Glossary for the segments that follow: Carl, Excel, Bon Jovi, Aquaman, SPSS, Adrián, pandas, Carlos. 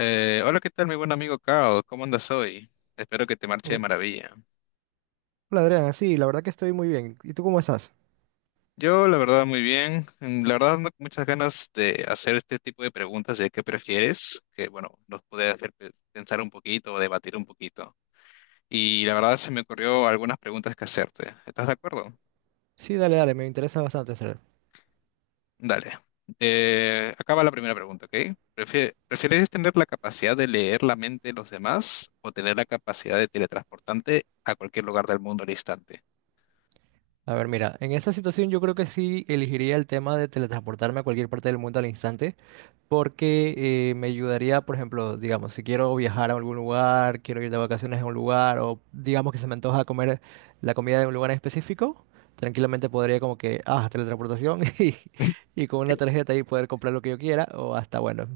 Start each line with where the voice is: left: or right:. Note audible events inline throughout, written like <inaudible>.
left: Hola, ¿qué tal, mi buen amigo Carl? ¿Cómo andas hoy? Espero que te marche de
right: Oh,
left: maravilla.
right: hola Adrián, sí, la verdad que estoy muy bien. ¿Y tú cómo estás?
left: Yo, la verdad, muy bien. La verdad, ando con muchas ganas de hacer este tipo de preguntas de qué prefieres, que, bueno, nos puede hacer pensar un poquito o debatir un poquito. Y la verdad, se me ocurrió algunas preguntas que hacerte. ¿Estás de acuerdo?
right: Sí, dale, dale, me interesa bastante hacer.
left: Dale. Acaba la primera pregunta, ¿ok? ¿Prefieres tener la capacidad de leer la mente de los demás o tener la capacidad de teletransportarte a cualquier lugar del mundo al instante?
right: A ver, mira, en esta situación yo creo que sí elegiría el tema de teletransportarme a cualquier parte del mundo al instante, porque me ayudaría, por ejemplo, digamos, si quiero viajar a algún lugar, quiero ir de vacaciones a un lugar, o digamos que se me antoja comer la comida de un lugar en específico, tranquilamente podría como que, ah, teletransportación <laughs> y con una tarjeta ahí poder comprar lo que yo quiera, o hasta bueno.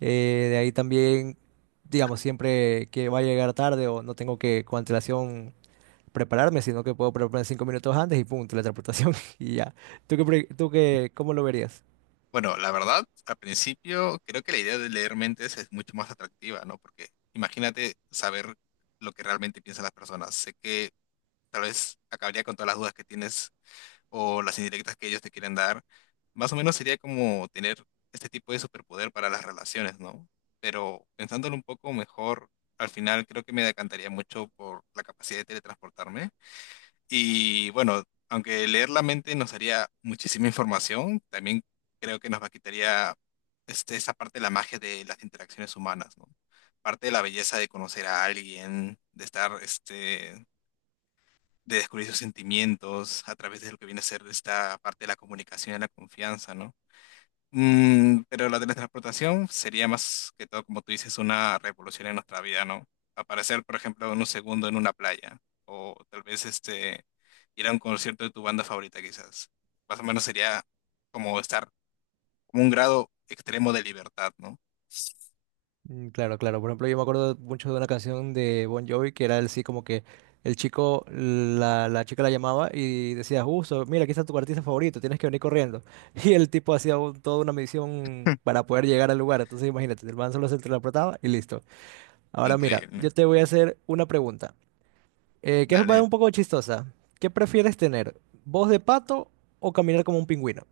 right: De ahí también, digamos, siempre que va a llegar tarde o no tengo que con antelación prepararme, sino que puedo prepararme 5 minutos antes y pum, teletransportación <laughs> y ya. ¿Tú qué, tú qué, cómo lo verías?
left: Bueno, la verdad, al principio creo que la idea de leer mentes es mucho más atractiva, ¿no? Porque imagínate saber lo que realmente piensan las personas. Sé que tal vez acabaría con todas las dudas que tienes o las indirectas que ellos te quieren dar. Más o menos sería como tener este tipo de superpoder para las relaciones, ¿no? Pero pensándolo un poco mejor, al final creo que me decantaría mucho por la capacidad de teletransportarme y bueno, aunque leer la mente nos daría muchísima información, también creo que nos va quitaría esa parte de la magia de las interacciones humanas, ¿no? Parte de la belleza de conocer a alguien, de estar, de descubrir sus sentimientos a través de lo que viene a ser esta parte de la comunicación y la confianza, ¿no? Pero la teletransportación sería más que todo, como tú dices, una revolución en nuestra vida, ¿no? Aparecer, por ejemplo, en un segundo en una playa, o tal vez ir a un concierto de tu banda favorita, quizás. Más o menos sería como estar como un grado extremo de libertad, ¿no?
right: Mm, claro, claro. Por ejemplo, yo me acuerdo mucho de una canción de Bon Jovi que era así como que el chico, la chica la llamaba y decía, justo, mira, aquí está tu artista favorito, tienes que venir corriendo. <laughs> Y el tipo hacía toda una misión para poder llegar al lugar. Entonces, imagínate, el man solo se interpretaba y listo. Ahora mira,
left: Increíble.
right: yo te voy a hacer una pregunta, que es
left: Dale.
right: un poco chistosa. ¿Qué prefieres tener? ¿Voz de pato o caminar como un pingüino?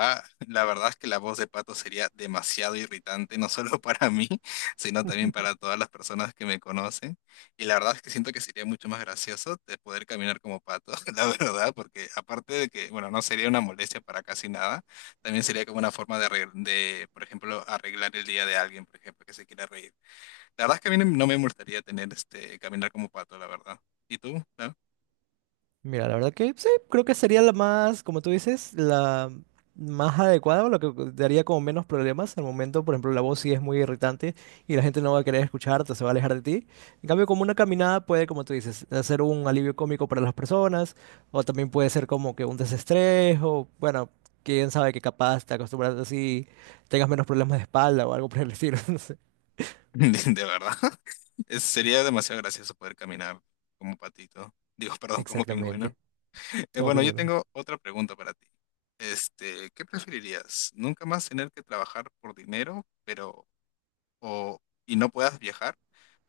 left: Ah, la verdad es que la voz de Pato sería demasiado irritante, no solo <laughs> para mí, sino también para todas las personas que me conocen. Y la verdad es que siento que sería mucho más gracioso de poder caminar como Pato, <laughs> la verdad, porque aparte de que, bueno, no sería una molestia para casi nada, también sería como una forma de, de, por ejemplo, arreglar el día de alguien, por ejemplo, que se quiera reír. La verdad es que a mí no me molestaría tener caminar como Pato, la verdad. ¿Y tú? ¿No?
right: Mira, la verdad que sí, creo que sería la más, como tú dices, la más adecuada, o lo que daría como menos problemas. Al momento, por ejemplo, la voz sí es muy irritante y la gente no va a querer escucharte, se va a alejar de ti. En cambio, como una caminada puede, como tú dices, hacer un alivio cómico para las personas, o también puede ser como que un desestrés, o bueno, quién sabe que capaz te acostumbras así, tengas menos problemas de espalda o algo por el estilo, <laughs> no sé.
left: <laughs> De verdad. Sería demasiado gracioso poder caminar como patito. Digo, <laughs> perdón, como pingüino.
right: Exactamente, como
left: Bueno, yo
right: pingüino.
left: tengo otra pregunta para ti. ¿Qué preferirías? ¿Nunca más tener que trabajar por dinero, pero o y no puedas viajar?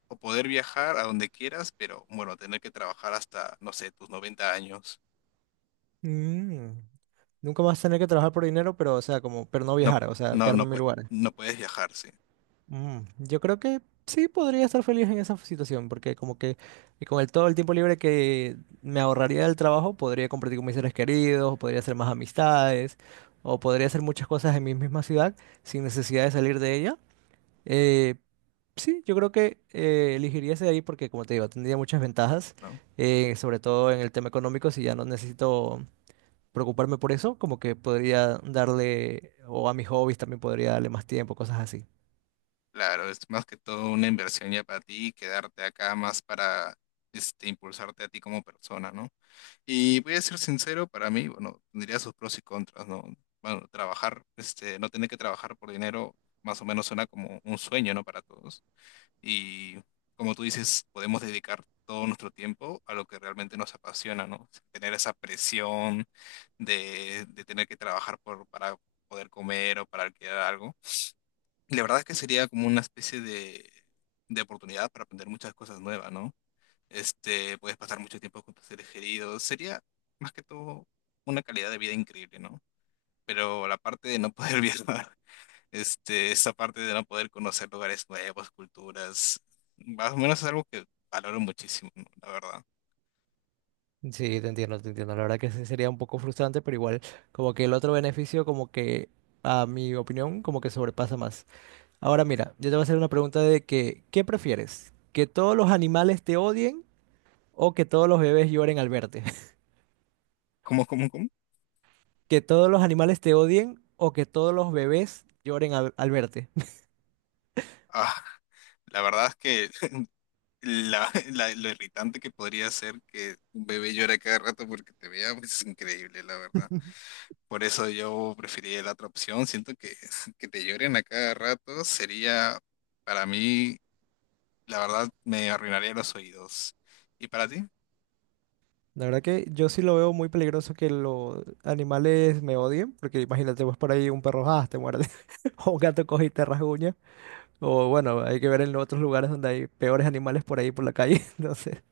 left: ¿O poder viajar a donde quieras, pero bueno, tener que trabajar hasta, no sé, tus 90 años?
right: Mm. Nunca más tener que trabajar por dinero, pero, o sea, como, pero no
left: No,
right: viajar, o sea,
left: no,
right: quedarme
left: no,
right: en mi lugar.
left: no puedes viajar, sí,
right: Mm, yo creo que sí podría estar feliz en esa situación, porque como que y con el todo el tiempo libre que me ahorraría del trabajo, podría compartir con mis seres queridos, podría hacer más amistades, o podría hacer muchas cosas en mi misma ciudad sin necesidad de salir de ella. Eh, sí, yo creo que elegiría ese de ahí porque, como te digo, tendría muchas ventajas,
left: ¿no?
right: sobre todo en el tema económico. Si ya no necesito preocuparme por eso, como que podría darle, o a mis hobbies también podría darle más tiempo, cosas así.
left: Claro, es más que todo una inversión ya para ti y quedarte acá más para impulsarte a ti como persona, ¿no? Y voy a ser sincero, para mí, bueno, tendría sus pros y contras, ¿no? Bueno, trabajar, no tener que trabajar por dinero, más o menos suena como un sueño, ¿no? Para todos. Y como tú dices, podemos dedicar todo nuestro tiempo a lo que realmente nos apasiona, ¿no? Sin tener esa presión de tener que trabajar por, para poder comer o para alquilar algo. Y la verdad es que sería como una especie de oportunidad para aprender muchas cosas nuevas, ¿no? Puedes pasar mucho tiempo con tus seres queridos. Sería más que todo una calidad de vida increíble, ¿no? Pero la parte de no poder <laughs> viajar, esa parte de no poder conocer lugares nuevos, culturas, más o menos es algo que valoro muchísimo, ¿no? La verdad.
right: Sí, te entiendo, te entiendo. La verdad que sí sería un poco frustrante, pero igual, como que el otro beneficio, como que a mi opinión, como que sobrepasa más. Ahora mira, yo te voy a hacer una pregunta de que, ¿qué prefieres? ¿Que todos los animales te odien o que todos los bebés lloren al verte? <laughs>
left: ¿Cómo, cómo, cómo?
right: ¿Que todos los animales te odien o que todos los bebés lloren al verte?
left: Ah, la verdad es que <laughs> lo irritante que podría ser que un bebé llore a cada rato porque te vea, pues es increíble, la verdad. Por eso yo preferiría la otra opción. Siento que, <laughs> que te lloren a cada rato sería, para mí, la verdad, me arruinaría los oídos. ¿Y para ti?
right: La verdad que yo sí lo veo muy peligroso que los animales me odien, porque imagínate, pues por ahí un perro ah, te muerde, <laughs> o un gato coge y te rasguña, o bueno, hay que ver en otros lugares donde hay peores animales por ahí por la calle, <laughs> entonces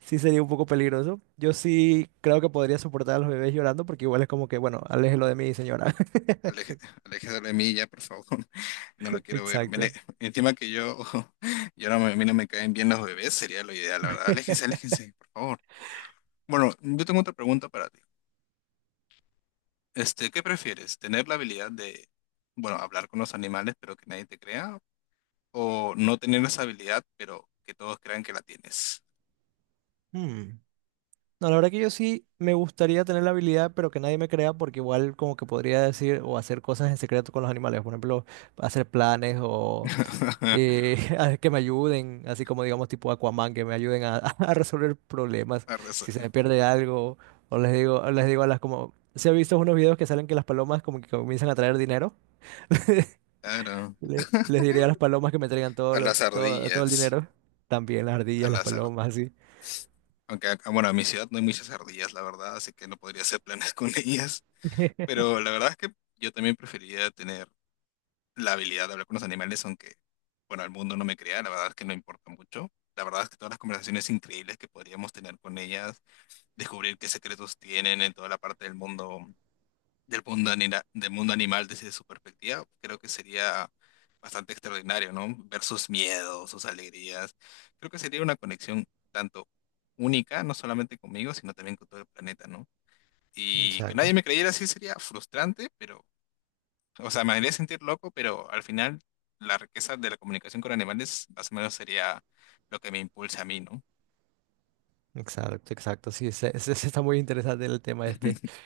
right: sí sería un poco peligroso. Yo sí creo que podría soportar a los bebés llorando, porque igual es como que, bueno, aléjelo de mí, señora. <laughs>
left: Aleje-
right: Exacto.
left: <laughs> Aléjese de mí ya, por favor. <laughs> No lo quiero ver.
right: Exacto.
left: Encima que yo, <laughs> yo no, a mí no me caen bien los bebés, sería lo ideal, la verdad. Aléjense,
right: <laughs>
left: aléjense, por favor. Bueno, yo tengo otra pregunta para ti. ¿Qué prefieres? ¿Tener la habilidad de, bueno, hablar con los animales, pero que nadie te crea? ¿O no tener esa habilidad, pero que todos crean que la tienes?
right: Hmm. No, la verdad que yo sí me gustaría tener la habilidad, pero que nadie me crea, porque igual como que podría decir o hacer cosas en secreto con los animales, por ejemplo, hacer planes o
left: <laughs>
right: <laughs> a que me ayuden, así como digamos tipo Aquaman, que me ayuden a, <laughs> a resolver problemas,
left: A raza-
right: si se me pierde algo, o les digo, a las como, se ha visto unos videos que salen que las palomas como que comienzan a traer dinero.
left: Claro,
right: <laughs> Les diré a las palomas que me traigan todo
left: a
right: lo,
left: las
right: todo, todo el
left: ardillas,
right: dinero, también las
left: a
right: ardillas, las
left: las ardillas.
right: palomas, así.
left: Aunque, bueno, en mi ciudad no hay muchas ardillas, la verdad, así que no podría hacer planes <laughs> con ellas.
right: <laughs>
left: Pero la verdad es que yo también preferiría tener la habilidad de hablar con los animales, aunque, bueno, el mundo no me crea, la verdad es que no importa mucho. La verdad es que todas las conversaciones increíbles que podríamos tener con ellas, descubrir qué secretos tienen en toda la parte del mundo, del mundo animal desde su perspectiva, creo que sería bastante extraordinario, ¿no? Ver sus miedos, sus alegrías. Creo que sería una conexión tanto única, no solamente conmigo, sino también con todo el planeta, ¿no? Y que nadie
right: Exacto.
left: me creyera así sería frustrante, pero, o sea, me haría sentir loco, pero al final la riqueza de la comunicación con animales más o menos sería lo que me impulsa a mí, ¿no?
right: Exacto, exacto. Sí, se <laughs> está muy interesante el tema este.
left: <laughs>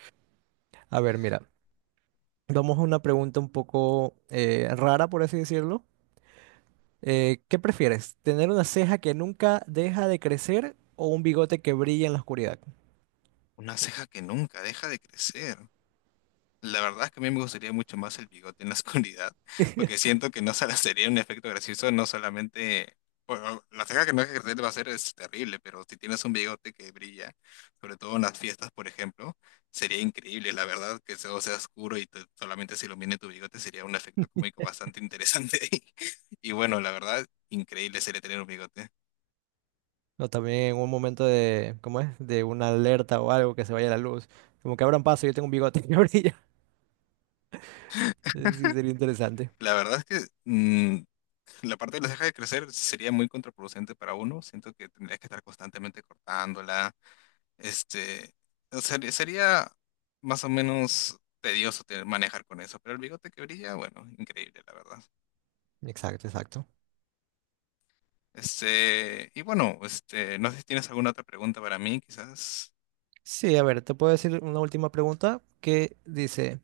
right: A ver, mira, vamos a una pregunta un poco rara, por así decirlo. ¿Qué prefieres? ¿Tener una ceja que nunca deja de crecer o un bigote que brilla en la oscuridad?
left: Una ceja que nunca deja de crecer. La verdad es que a mí me gustaría mucho más el bigote en la <laughs> oscuridad, porque siento que no solo sería un efecto gracioso, no solamente... Bueno, la ceja que no hay que crecer va a ser es terrible, pero si tienes un bigote que brilla, sobre todo en las fiestas, por ejemplo, sería increíble, la verdad, que todo sea oscuro y solamente se ilumine tu bigote sería un efecto cómico
right: <laughs>
left: bastante interesante. <laughs> Y bueno, la verdad, increíble sería tener un bigote.
right: O también un momento de, ¿cómo es? De una alerta o algo que se vaya la luz. Como que abran paso, yo tengo un bigote <laughs> que brilla. Sí, sería interesante.
left: La verdad es que la parte de la ceja de crecer sería muy contraproducente para uno, siento que tendrías que estar constantemente cortándola. Este, o sea, sería más o menos tedioso manejar con eso, pero el bigote que brilla, bueno, increíble, la verdad.
right: Exacto, exacto.
left: Y bueno, no sé si tienes alguna otra pregunta para mí, quizás.
right: Sí, a ver, te puedo decir una última pregunta que dice...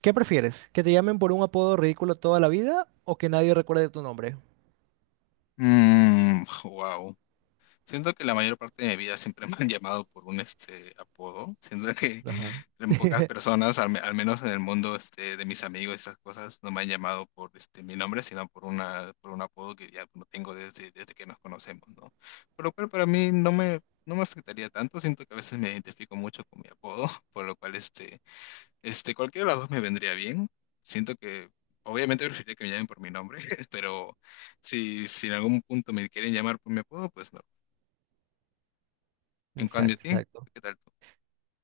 right: ¿Qué prefieres? ¿Que te llamen por un apodo ridículo toda la vida o que nadie recuerde tu nombre?
left: Mmm, Siento que la mayor parte de mi vida siempre <laughs> me han llamado por un apodo. Siento que
right: Ajá.
left: en pocas
right: <laughs>
left: personas, al menos en el mundo de mis amigos, y esas cosas, no me han llamado por mi nombre, sino por una, por un apodo que ya lo tengo desde, desde que nos conocemos, ¿no? Por lo cual para mí no me afectaría tanto. Siento que a veces me identifico mucho con mi apodo, <laughs> por lo cual cualquiera de las dos me vendría bien. Siento que obviamente preferiría que me llamen por mi nombre, <laughs> pero si en algún punto me quieren llamar por mi apodo, pues no. En cambio a
right: Exacto,
left: ti,
right: exacto.
left: ¿qué tal tú?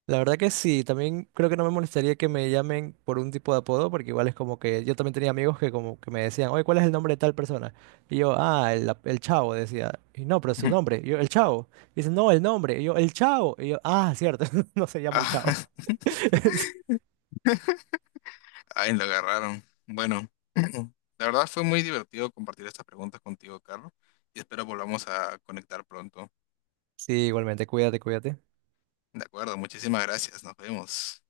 right: La verdad que sí, también creo que no me molestaría que me llamen por un tipo de apodo, porque igual es como que yo también tenía amigos que como que me decían, oye, ¿cuál es el nombre de tal persona? Y yo, ah, el Chavo, decía, y no, pero su
left: Ujú.
right: nombre, y yo, el Chavo. Y dice, no, el nombre, y yo, el Chavo, y yo, ah, cierto, <laughs> no se llama el Chavo.
left: Ah, <laughs>
right: <laughs>
left: ay, lo agarraron. Bueno, <clears throat> la verdad fue muy divertido compartir estas preguntas contigo, Carlos, y espero volvamos a conectar pronto.
right: Sí, igualmente, cuídate, cuídate.
left: De acuerdo, muchísimas gracias. Nos vemos.